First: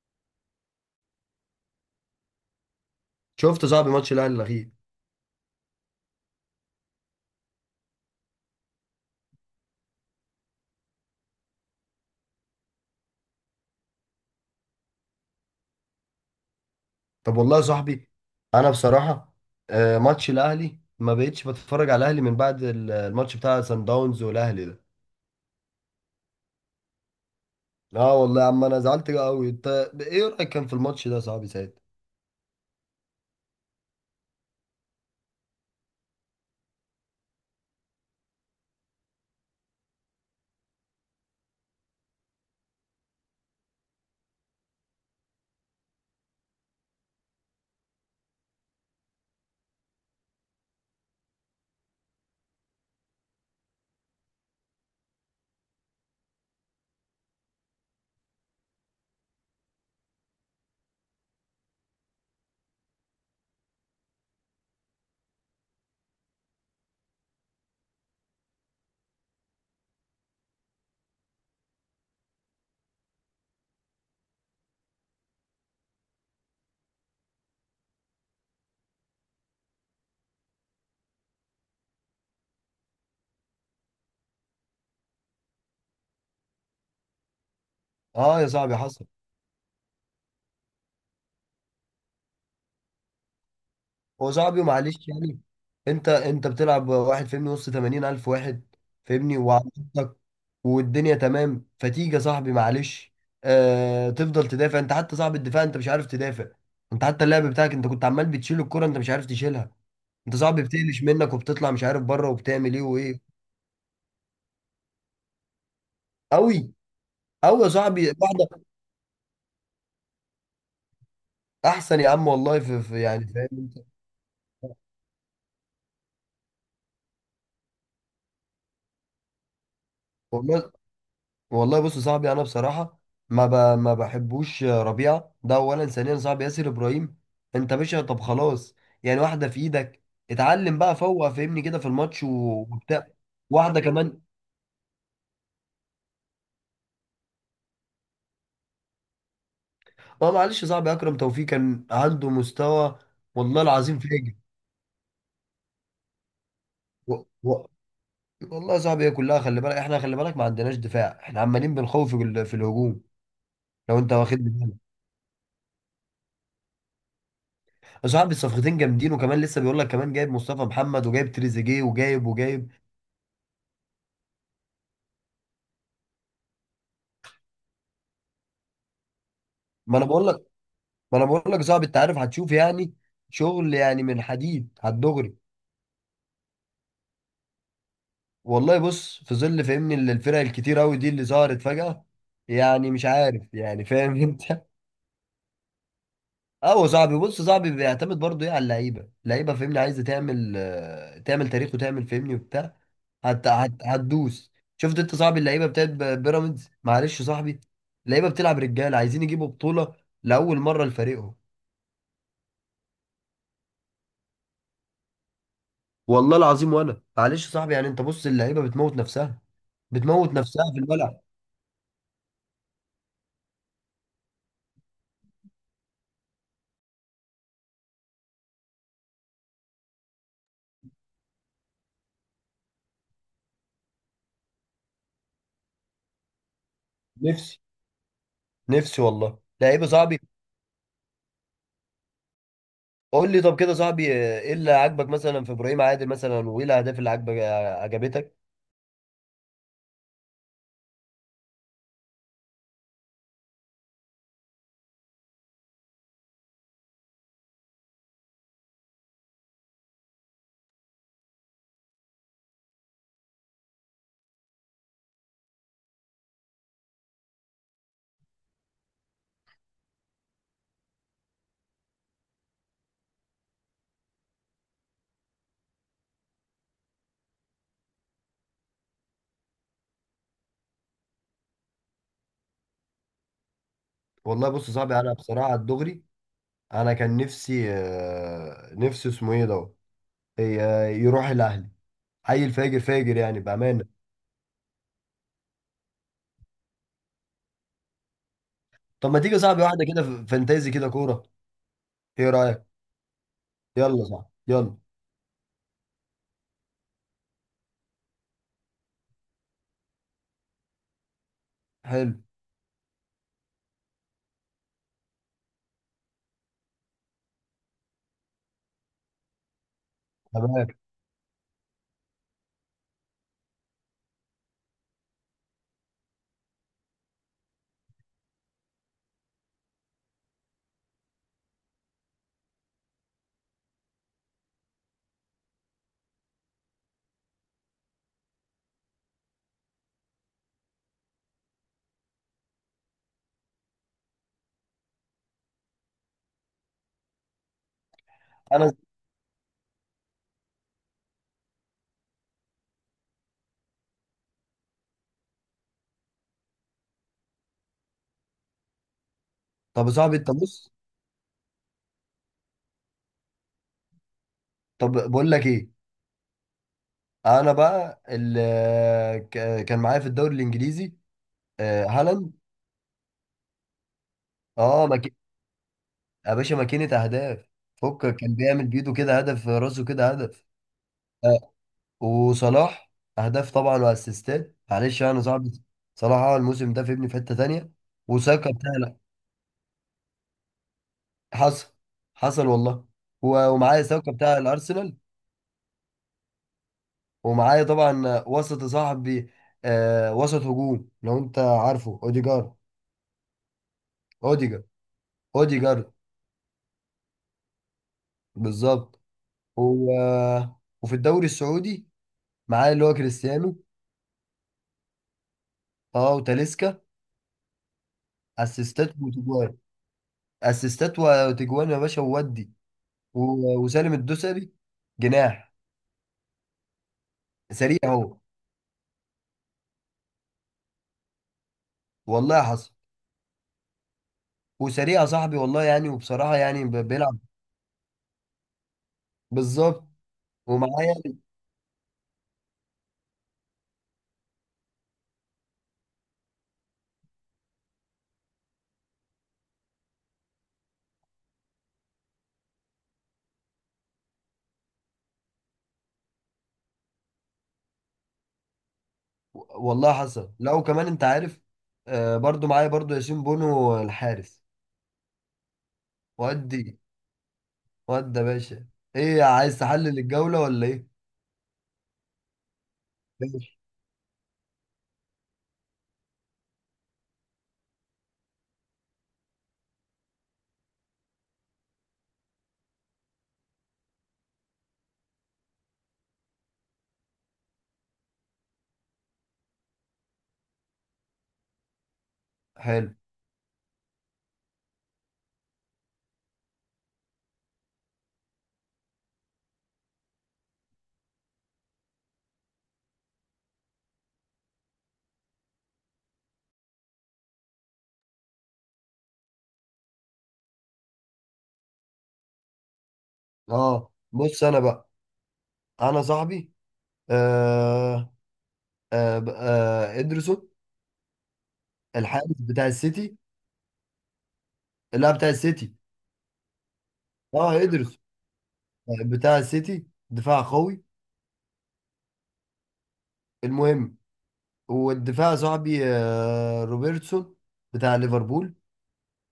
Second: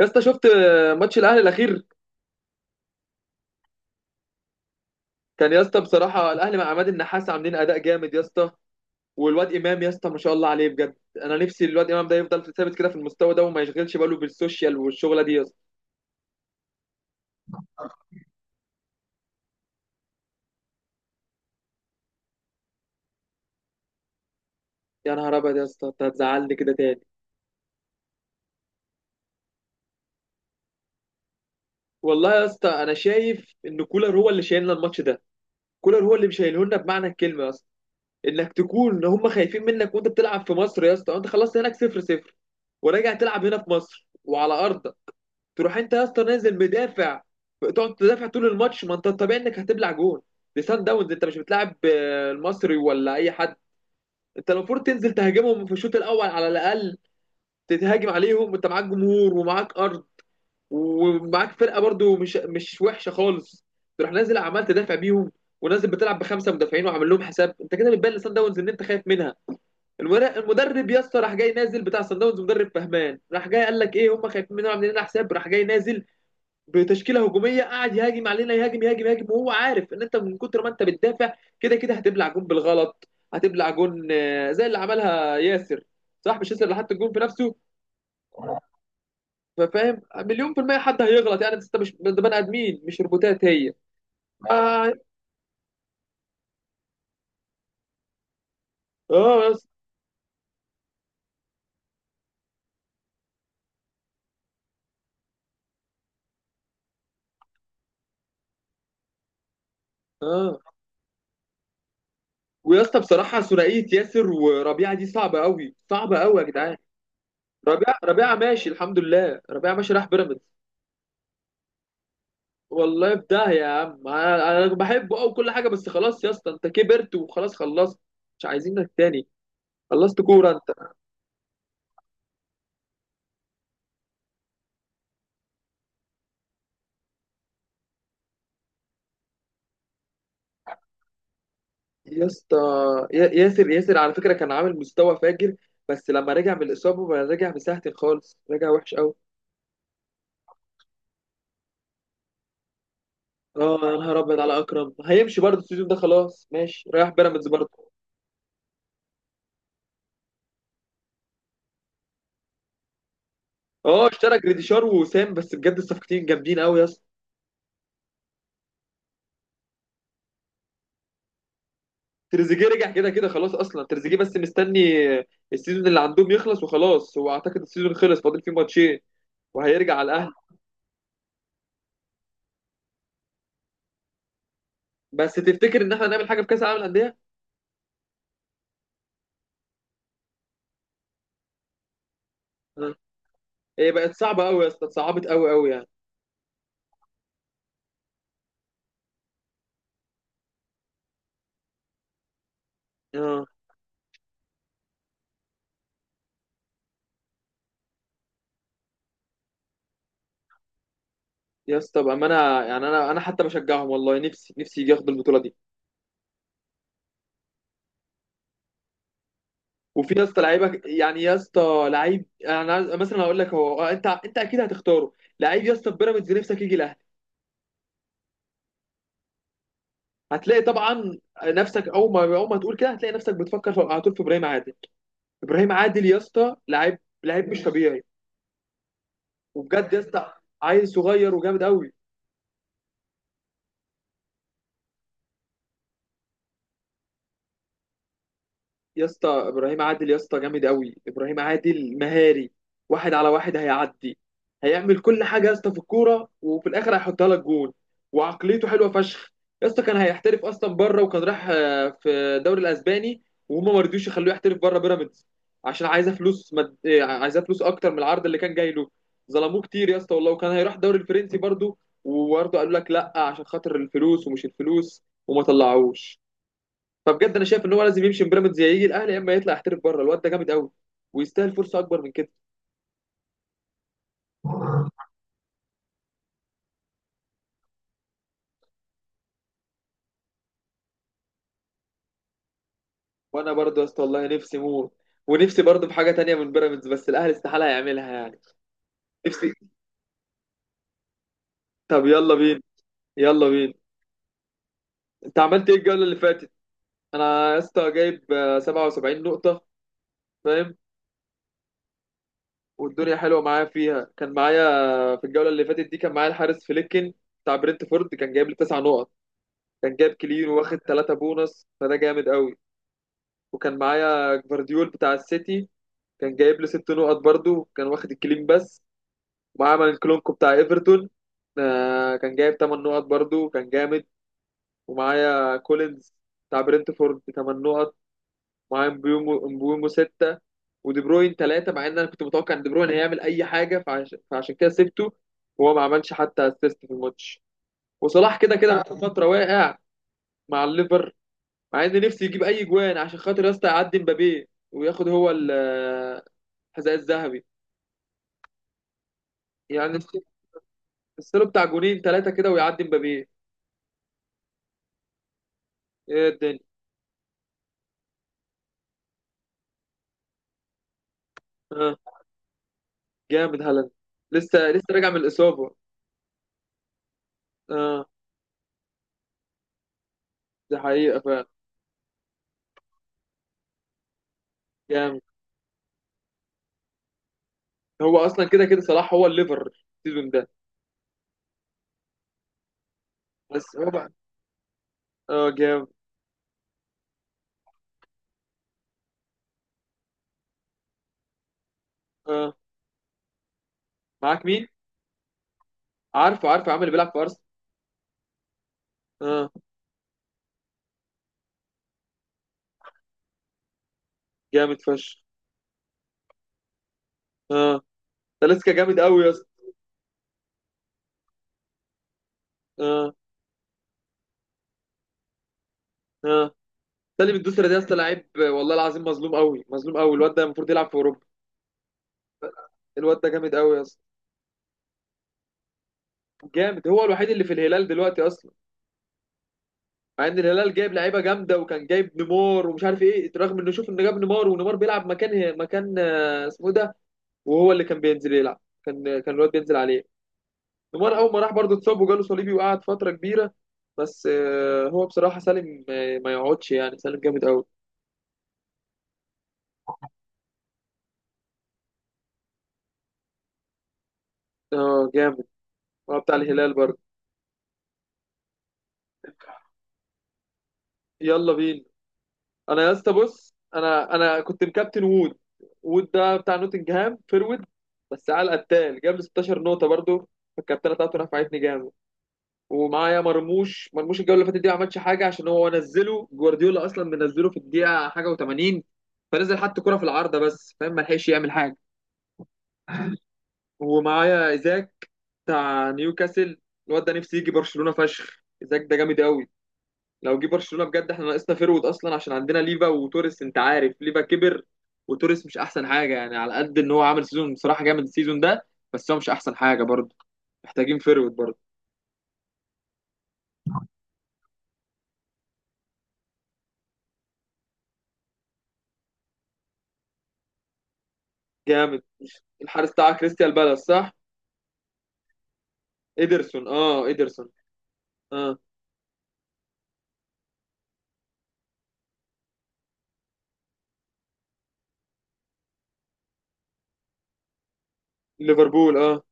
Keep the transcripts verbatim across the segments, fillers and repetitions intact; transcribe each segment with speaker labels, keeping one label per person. Speaker 1: يا اسطى شفت ماتش الاهلي الاخير؟
Speaker 2: شفت يا صاحبي ماتش الاهلي الاخير.
Speaker 1: كان يا اسطى بصراحه الاهلي مع عماد النحاس عاملين اداء جامد يا اسطى، والواد امام يا اسطى ما شاء الله عليه بجد. انا نفسي الواد امام ده يفضل ثابت كده في المستوى ده وما يشغلش باله بالسوشيال والشغله دي يا اسطى.
Speaker 2: طب والله يا صاحبي، انا بصراحه آه، ماتش الاهلي ما بقتش بتفرج على الاهلي من بعد ال- الماتش بتاع سان داونز والاهلي ده.
Speaker 1: يا نهار ابيض يا اسطى انت هتزعلني كده تاني.
Speaker 2: اه والله يا عم انا زعلت قوي. انت ايه رايك كان في الماتش ده يا صاحبي ساعتها؟
Speaker 1: والله يا اسطى انا شايف ان كولر هو اللي شايلنا الماتش ده، كولر هو اللي مشايله لنا بمعنى الكلمه يا اسطى. انك تكون ان هم خايفين منك وانت بتلعب في مصر يا اسطى، وانت خلصت هناك صفر صفر وراجع تلعب هنا في مصر وعلى ارضك، تروح انت يا اسطى نازل مدافع، تقعد تدافع طول الماتش. ما انت الطبيعي انك هتبلع جون. دي سان داونز، انت مش بتلعب آه، المصري ولا اي حد. انت المفروض تنزل تهاجمهم في الشوط الاول على الاقل، تتهاجم عليهم وانت معاك جمهور ومعاك ارض ومعاك فرقه برضو مش مش وحشه خالص. تروح نازل عمال تدافع بيهم، ونازل بتلعب بخمسه مدافعين وعامل لهم حساب. انت كده بتبان لسان داونز ان انت خايف منها. المر- المدرب يا اسطى راح جاي نازل بتاع سان داونز، مدرب فهمان، راح جاي قال لك ايه، هم خايفين مننا عاملين لنا حساب، راح جاي نازل بتشكيله هجوميه قاعد يهاجم علينا، يهاجم يهاجم يهاجم، وهو عارف ان انت من كتر ما انت بتدافع كده كده هتبلع جون بالغلط. هتبلع جون آه، زي اللي عملها ياسر. صح، مش ياسر اللي حط الجون في نفسه؟
Speaker 2: اه يا صاحبي حصل.
Speaker 1: فاهم؟ مليون في المية حد هيغلط يعني، بس انت مش ده، بني ادمين مش روبوتات هي.
Speaker 2: هو صاحبي
Speaker 1: اه.
Speaker 2: معلش يعني. انت انت بتلعب واحد فاهمني وسط تمانين الف واحد فاهمني،
Speaker 1: اه يا اسطى.
Speaker 2: وعندك والدنيا تمام. فتيجي يا صاحبي معلش، آه تفضل تدافع انت، حتى صاحب الدفاع انت مش عارف تدافع. انت حتى اللعب بتاعك انت كنت عمال بتشيل الكرة انت مش عارف تشيلها. انت صاحبي
Speaker 1: اه.
Speaker 2: بتقلش منك وبتطلع مش عارف بره وبتعمل
Speaker 1: ويا
Speaker 2: ايه
Speaker 1: اسطى
Speaker 2: وايه.
Speaker 1: بصراحة، ثنائية ياسر وربيعة دي صعبة قوي، صعبة قوي يا
Speaker 2: قوي،
Speaker 1: جدعان.
Speaker 2: قوي يا
Speaker 1: ربيعة،
Speaker 2: صاحبي
Speaker 1: ربيعة
Speaker 2: واحدة.
Speaker 1: ماشي الحمد لله، ربيعة ماشي راح بيراميدز.
Speaker 2: احسن يا عم والله في, في
Speaker 1: والله في
Speaker 2: يعني فاهم
Speaker 1: داهية يا
Speaker 2: انت.
Speaker 1: عم، انا أنا بحبه او كل حاجه، بس خلاص يا اسطى انت كبرت وخلاص خلصت، مش عايزينك تاني، خلصت كوره
Speaker 2: والله،
Speaker 1: انت.
Speaker 2: والله بص يا صاحبي انا بصراحه ما ب... ما بحبوش ربيعه ده اولا. ثانيا صاحبي ياسر ابراهيم، انت باشا طب خلاص. يعني واحده في ايدك. اتعلم بقى فوق فهمني كده في الماتش
Speaker 1: يا
Speaker 2: و-
Speaker 1: اسطى،
Speaker 2: وبتاع.
Speaker 1: يا- ياسر
Speaker 2: واحده
Speaker 1: ياسر على
Speaker 2: كمان.
Speaker 1: فكره كان عامل مستوى فاجر، بس لما رجع من الاصابه بقى رجع مساحتي خالص، رجع وحش قوي.
Speaker 2: اه معلش يا صاحبي، اكرم توفيق كان عنده مستوى والله
Speaker 1: اه، يا
Speaker 2: العظيم
Speaker 1: نهار
Speaker 2: فاجر.
Speaker 1: ابيض على اكرم، هيمشي برضه السيزون ده خلاص، ماشي رايح
Speaker 2: و...
Speaker 1: بيراميدز
Speaker 2: و...
Speaker 1: برضه.
Speaker 2: والله يا صاحبي هي كلها، خلي بالك احنا، خلي بالك ما عندناش دفاع، احنا عمالين بنخوف في ال- في الهجوم. لو
Speaker 1: اه
Speaker 2: انت
Speaker 1: اشترى
Speaker 2: واخد بالك
Speaker 1: جريديشار ووسام، بس بجد الصفقتين جامدين قوي يا اسطى.
Speaker 2: يا صاحبي الصفقتين جامدين، وكمان لسه بيقول لك كمان جايب مصطفى محمد وجايب تريزيجيه وجايب
Speaker 1: تريزيجيه
Speaker 2: وجايب.
Speaker 1: رجع كده كده خلاص، اصلا تريزيجيه بس مستني السيزون اللي عندهم يخلص وخلاص، هو اعتقد السيزون خلص فاضل فيه ماتشين، وهيرجع
Speaker 2: ما انا
Speaker 1: على
Speaker 2: بقول
Speaker 1: الاهلي.
Speaker 2: لك، ما انا بقول لك صعب، انت عارف هتشوف يعني شغل يعني من حديد
Speaker 1: بس
Speaker 2: هتدغري.
Speaker 1: تفتكر ان احنا نعمل حاجه في كاس العالم للانديه؟
Speaker 2: والله بص في ظل فهمني ال- الفرق الكتير قوي دي اللي ظهرت فجأة. يعني
Speaker 1: آه.
Speaker 2: مش عارف يعني
Speaker 1: هي بقت
Speaker 2: فاهم انت.
Speaker 1: صعبه قوي يا اسطى، اتصعبت قوي قوي يعني.
Speaker 2: اه صاحبي بص، صاحبي بيعتمد برضه ايه على اللعيبه، اللعيبه فهمني عايزه تعمل آه، تعمل تاريخ وتعمل فهمني وبتاع.
Speaker 1: اه.
Speaker 2: هت... هت... هتدوس. شفت انت صاحبي اللعيبه بتاعت ب- بيراميدز؟ معلش يا صاحبي، اللعيبه بتلعب رجاله عايزين يجيبوا بطوله لاول مره لفريقهم.
Speaker 1: يا اسطى بامانه، يعني انا انا حتى بشجعهم والله، نفسي، نفسي يجي ياخد البطوله دي.
Speaker 2: والله العظيم وانا معلش يا صاحبي، يعني انت بص اللعيبه بتموت نفسها،
Speaker 1: وفي يا
Speaker 2: بتموت
Speaker 1: اسطى
Speaker 2: نفسها في
Speaker 1: لعيبه
Speaker 2: الملعب.
Speaker 1: يعني يا اسطى، لعيب انا عايز- مثلا هقول لك هو، آه، انت انت اكيد هتختاره. لعيب يا اسطى في بيراميدز نفسك يجي الاهلي، هتلاقي طبعا نفسك، اول ما اول ما تقول كده هتلاقي نفسك بتفكر في- على طول في ابراهيم عادل. ابراهيم عادل يا اسطى لعيب، لعيب
Speaker 2: نفسي،
Speaker 1: مش طبيعي.
Speaker 2: نفسي والله لعيبه
Speaker 1: وبجد يا
Speaker 2: صاحبي.
Speaker 1: اسطى عيل صغير وجامد قوي.
Speaker 2: قول لي طب كده صاحبي، آه، ايه اللي عاجبك مثلا في ابراهيم عادل مثلا، وايه الاهداف اللي عاجبك، آه، عجبتك؟
Speaker 1: يا اسطى ابراهيم عادل يا اسطى جامد قوي، ابراهيم عادل مهاري، واحد على واحد هيعدي، هيعمل كل حاجه يا اسطى في الكوره، وفي الاخر هيحطها لك جول. وعقليته حلوه فشخ يا اسطى. كان هيحترف اصلا بره، وكان راح آه، في الدوري الاسباني، وهما ما رضيوش يخلوه يحترف بره بيراميدز عشان عايزه فلوس مد... آه، عايزه فلوس اكتر من العرض اللي كان جاي له. ظلموه كتير يا اسطى والله، وكان هيروح الدوري الفرنسي برضه، وبرضه قالوا لك لا عشان خاطر الفلوس ومش الفلوس وما طلعوش. فبجد انا شايف ان هو لازم يمشي من بيراميدز، يا يجي الاهلي يا اما يطلع يحترف بره. الواد ده جامد قوي، ويستاهل فرصه اكبر من كده.
Speaker 2: والله بص يا صاحبي انا بصراحه الدغري، انا كان نفسي آه، نفسي اسمه ايه ده، آه، يروح الاهلي. عيل فاجر فاجر يعني
Speaker 1: وانا برضه يا
Speaker 2: بامانه.
Speaker 1: اسطى والله نفسي موت، ونفسي برضه في حاجه تانية من بيراميدز، بس الاهلي استحاله يعملها يعني.
Speaker 2: طب ما تيجي يا
Speaker 1: نفسي.
Speaker 2: صاحبي واحده كده ف- فانتازي كده كوره؟
Speaker 1: طب
Speaker 2: ايه
Speaker 1: يلا بينا.
Speaker 2: رايك؟
Speaker 1: يلا بينا.
Speaker 2: يلا صاحبي يلا.
Speaker 1: انت عملت ايه الجوله اللي فاتت؟ انا يا اسطى جايب آه، سبعة وسبعين نقطه، فاهم.
Speaker 2: حلو.
Speaker 1: والدنيا حلوه معايا فيها. كان معايا آه، في الجوله اللي فاتت دي كان معايا الحارس فليكن بتاع برنتفورد، كان جايب لي تسع نقط، كان جايب كلين
Speaker 2: تمام.
Speaker 1: واخد تلات بونص، فده جامد قوي. وكان معايا جفارديول بتاع السيتي، كان جايب لي ست نقط برضو، كان واخد الكلين بس. ومعايا مانكلونكو بتاع ايفرتون، آه، كان جايب تمن نقط برضو، كان جامد. ومعايا كولينز بتاع برنتفورد تمن نقط. معايا مبيومو، مبيومو ستة. ودي بروين تلاتة، مع ان انا كنت متوقع ان دي بروين هيعمل اي حاجة، فعش... فعشان كده سبته، وهو ما عملش حتى اسيست في الماتش. وصلاح كده
Speaker 2: انا،
Speaker 1: كده بقاله فترة واقع مع الليفر، مع ان نفسي يجيب اي جوان عشان خاطر يا اسطى يعدي مبابي وياخد هو ال حذاء الذهبي.
Speaker 2: طب يا
Speaker 1: يعني الس-
Speaker 2: صاحبي انت بص.
Speaker 1: السير بتاع جونين تلاتة كده ويعدي مبابي.
Speaker 2: طب بقول لك ايه،
Speaker 1: ايه الدنيا.
Speaker 2: انا بقى اللي كان معايا في الدوري الانجليزي آه،
Speaker 1: اه
Speaker 2: هالاند.
Speaker 1: جامد هالاند، لسه لسه
Speaker 2: اه
Speaker 1: راجع
Speaker 2: مك...
Speaker 1: من الإصابة.
Speaker 2: يا باشا ماكينة اهداف،
Speaker 1: اه.
Speaker 2: فكك كان بيعمل بيده كده هدف، راسه كده هدف.
Speaker 1: دي حقيقة فعلا.
Speaker 2: آه، وصلاح اهداف طبعا واسيستات معلش انا
Speaker 1: جامد.
Speaker 2: صعب. صلاح اه الموسم ده في ابني في حتة تانية.
Speaker 1: هو أصلا
Speaker 2: وساكا
Speaker 1: كده
Speaker 2: بتاع
Speaker 1: كده
Speaker 2: لا.
Speaker 1: صلاح هو الليفر السيزون ده.
Speaker 2: حصل، حصل والله. و-
Speaker 1: بس
Speaker 2: ومعايا
Speaker 1: هو بقى.
Speaker 2: ساكا بتاع الارسنال.
Speaker 1: اه جامد.
Speaker 2: ومعايا طبعا وسط صاحبي آه، وسط هجوم، لو انت عارفه اوديجارد.
Speaker 1: اه، معاك
Speaker 2: اوديجارد،
Speaker 1: مين؟
Speaker 2: اوديجارد.
Speaker 1: عارفه عارفه، عامل اللي بيلعب في أرسنال.
Speaker 2: بالظبط.
Speaker 1: اه.
Speaker 2: هو، وفي الدوري السعودي معاه اللي هو كريستيانو.
Speaker 1: جامد فشخ.
Speaker 2: اه وتاليسكا
Speaker 1: اه. تاليسكا
Speaker 2: اسيستات
Speaker 1: جامد قوي يا اسطى.
Speaker 2: وتجوان، اسيستات وتجوان يا باشا وودي.
Speaker 1: اه.
Speaker 2: و- وسالم الدوسري جناح
Speaker 1: اه. سالم الدوسري ده يا
Speaker 2: سريع
Speaker 1: اسطى
Speaker 2: هو.
Speaker 1: لعيب والله العظيم، مظلوم قوي، مظلوم قوي، الواد ده المفروض يلعب في أوروبا.
Speaker 2: والله حصل.
Speaker 1: الواد ده جامد قوي يا اسطى.
Speaker 2: وسريع يا صاحبي والله يعني، وبصراحة يعني ب-
Speaker 1: جامد، هو
Speaker 2: بيلعب.
Speaker 1: الوحيد اللي في الهلال دلوقتي أصلا.
Speaker 2: بالظبط.
Speaker 1: مع ان الهلال
Speaker 2: ومعاه
Speaker 1: جايب
Speaker 2: يعني.
Speaker 1: لعيبه جامده، وكان جايب نيمار ومش عارف ايه، رغم انه شوف انه جاب نيمار ونيمار بيلعب مكان مكان آه، اسمه إيه ده. وهو اللي كان بينزل يلعب، كان كان الواد بينزل عليه. نيمار اول ما راح برضه اتصاب وجاله صليبي وقعد فتره كبيره. بس آه، هو بصراحه سالم، آه، ما يقعدش يعني، سالم جامد قوي.
Speaker 2: و- والله حصل. لا وكمان انت عارف، آه برضو معايا برضو ياسين بونو الحارس.
Speaker 1: اه جامد، هو بتاع الهلال
Speaker 2: ودي،
Speaker 1: برضه.
Speaker 2: ودي يا باشا، ايه عايز تحلل الجولة ولا ايه؟
Speaker 1: يلا بينا. انا يا اسطى بص،
Speaker 2: ماشي.
Speaker 1: انا انا كنت مكابتن وود. وود ده بتاع نوتنجهام فيرود، بس على القتال جاب لي ستاشر نقطه برضه، فالكابتنه بتاعته نفعتني جامد. ومعايا مرموش، مرموش الجوله اللي فاتت دي ما عملش حاجه عشان هو نزله جوارديولا اصلا منزله في الدقيقه حاجه وتمانين، فنزل حط كره في العارضه بس فاهم، ما لحقش يعمل حاجه.
Speaker 2: حلو.
Speaker 1: ومعايا ايزاك بتاع نيوكاسل، الواد ده نفسي يجي برشلونه فشخ. ايزاك ده جامد قوي، لو جه برشلونه بجد، احنا ناقصنا فيرود اصلا عشان عندنا ليفا وتوريس، انت عارف ليفا كبر، وتوريس مش احسن حاجه يعني، على قد ان هو عامل سيزون بصراحه جامد السيزون ده، بس هو مش احسن حاجه برضه، محتاجين فيرود برضه.
Speaker 2: اه بص انا بقى، انا صاحبي آه آه ب- آه ادرسون
Speaker 1: جامد.
Speaker 2: الحارس بتاع
Speaker 1: الحارس بتاع
Speaker 2: السيتي.
Speaker 1: كريستيان بالاس، صح؟
Speaker 2: لا بتاع السيتي.
Speaker 1: إيدرسون، اه إيدرسون.
Speaker 2: اه ادرسون
Speaker 1: اه.
Speaker 2: بتاع السيتي دفاع قوي. المهم، والدفاع صاحبي آه روبرتسون بتاع ليفربول.
Speaker 1: ليفربول، اه.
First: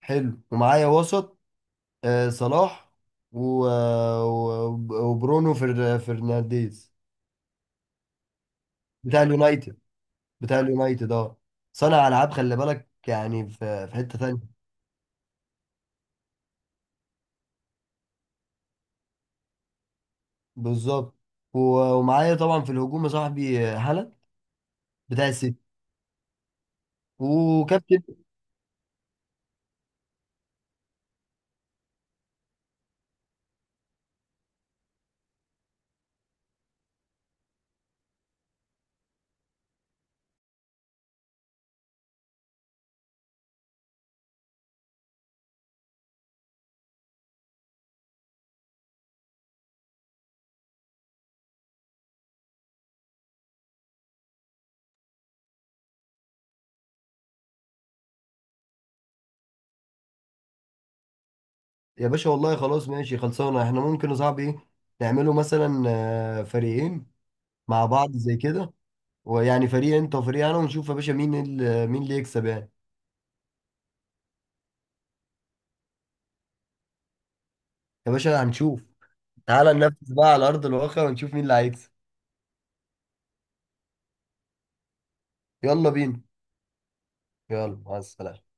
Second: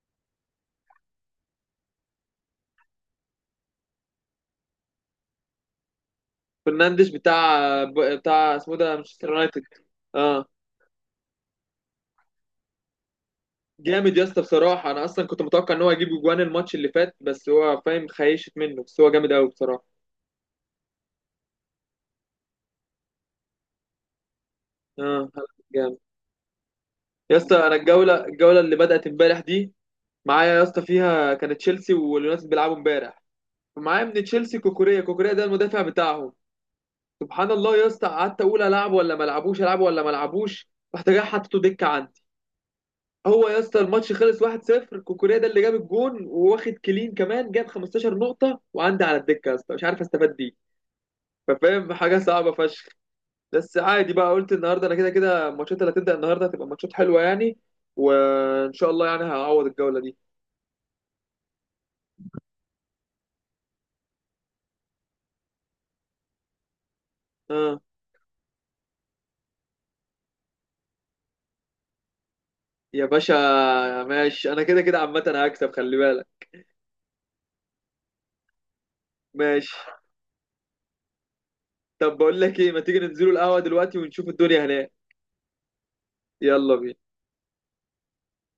Speaker 2: حلو. ومعايا وسط آه صلاح، و- آه، و- وبرونو فر- فرنانديز
Speaker 1: فرنانديش بتاع، بتاع اسمه ده
Speaker 2: بتاع
Speaker 1: مانشستر يونايتد.
Speaker 2: اليونايتد،
Speaker 1: اه.
Speaker 2: بتاع اليونايتد اه. صانع العاب خلي بالك، يعني في في
Speaker 1: جامد
Speaker 2: حتة
Speaker 1: يا اسطى
Speaker 2: تانية.
Speaker 1: بصراحة، أنا أصلا كنت متوقع إن هو يجيب أجوان الماتش اللي فات، بس هو فاهم خيشت منه، بس هو جامد أوي بصراحة.
Speaker 2: بالظبط. و- ومعايا طبعا في الهجوم يا صاحبي هالاند بتاع
Speaker 1: اه.
Speaker 2: السيتي،
Speaker 1: جامد. يا اسطى أنا
Speaker 2: وكابتن.
Speaker 1: الجولة الجولة اللي بدأت امبارح دي، معايا يا اسطى فيها كانت تشيلسي واليونايتد بيلعبوا امبارح. معايا من تشيلسي كوكوريا، كوكوريا ده المدافع بتاعهم. سبحان الله يا اسطى، قعدت أقول ألعب ولا ما ألعبوش، ألعب ولا ما ألعبوش، رحت جاي حطيته دكة عندي. هو يا اسطى الماتش خلص واحد صفر، كوكوريا ده اللي جاب الجون وواخد كلين كمان، جاب خمستاشر نقطة وعندي على الدكة يا اسطى، مش عارف استفاد بيه. ففاهم حاجة صعبة فشخ. بس عادي بقى، قلت النهارده انا كده كده الماتشات اللي هتبدأ النهارده هتبقى ماتشات حلوة يعني، وان شاء الله يعني هعوض الجولة دي.
Speaker 2: يا باشا والله خلاص ماشي خلصانه. احنا ممكن يا صاحبي ايه نعمله، مثلا آه، فريقين
Speaker 1: اه
Speaker 2: مع بعض زي كده. ويعني فريق انت وفريق انا، ونشوف يا باشا مين ال- مين اللي يكسب يعني.
Speaker 1: يا باشا. ماشي، انا كده كده عامة هكسب خلي بالك.
Speaker 2: يا باشا هنشوف. تعالى
Speaker 1: ماشي.
Speaker 2: ننفذ بقى على ارض الواقع ونشوف مين اللي هيكسب.
Speaker 1: طب بقول لك ايه، ما تيجي ننزلوا القهوة دلوقتي ونشوف الدنيا هناك.
Speaker 2: يلا بينا.
Speaker 1: يلا بينا.
Speaker 2: يلا مع السلامه.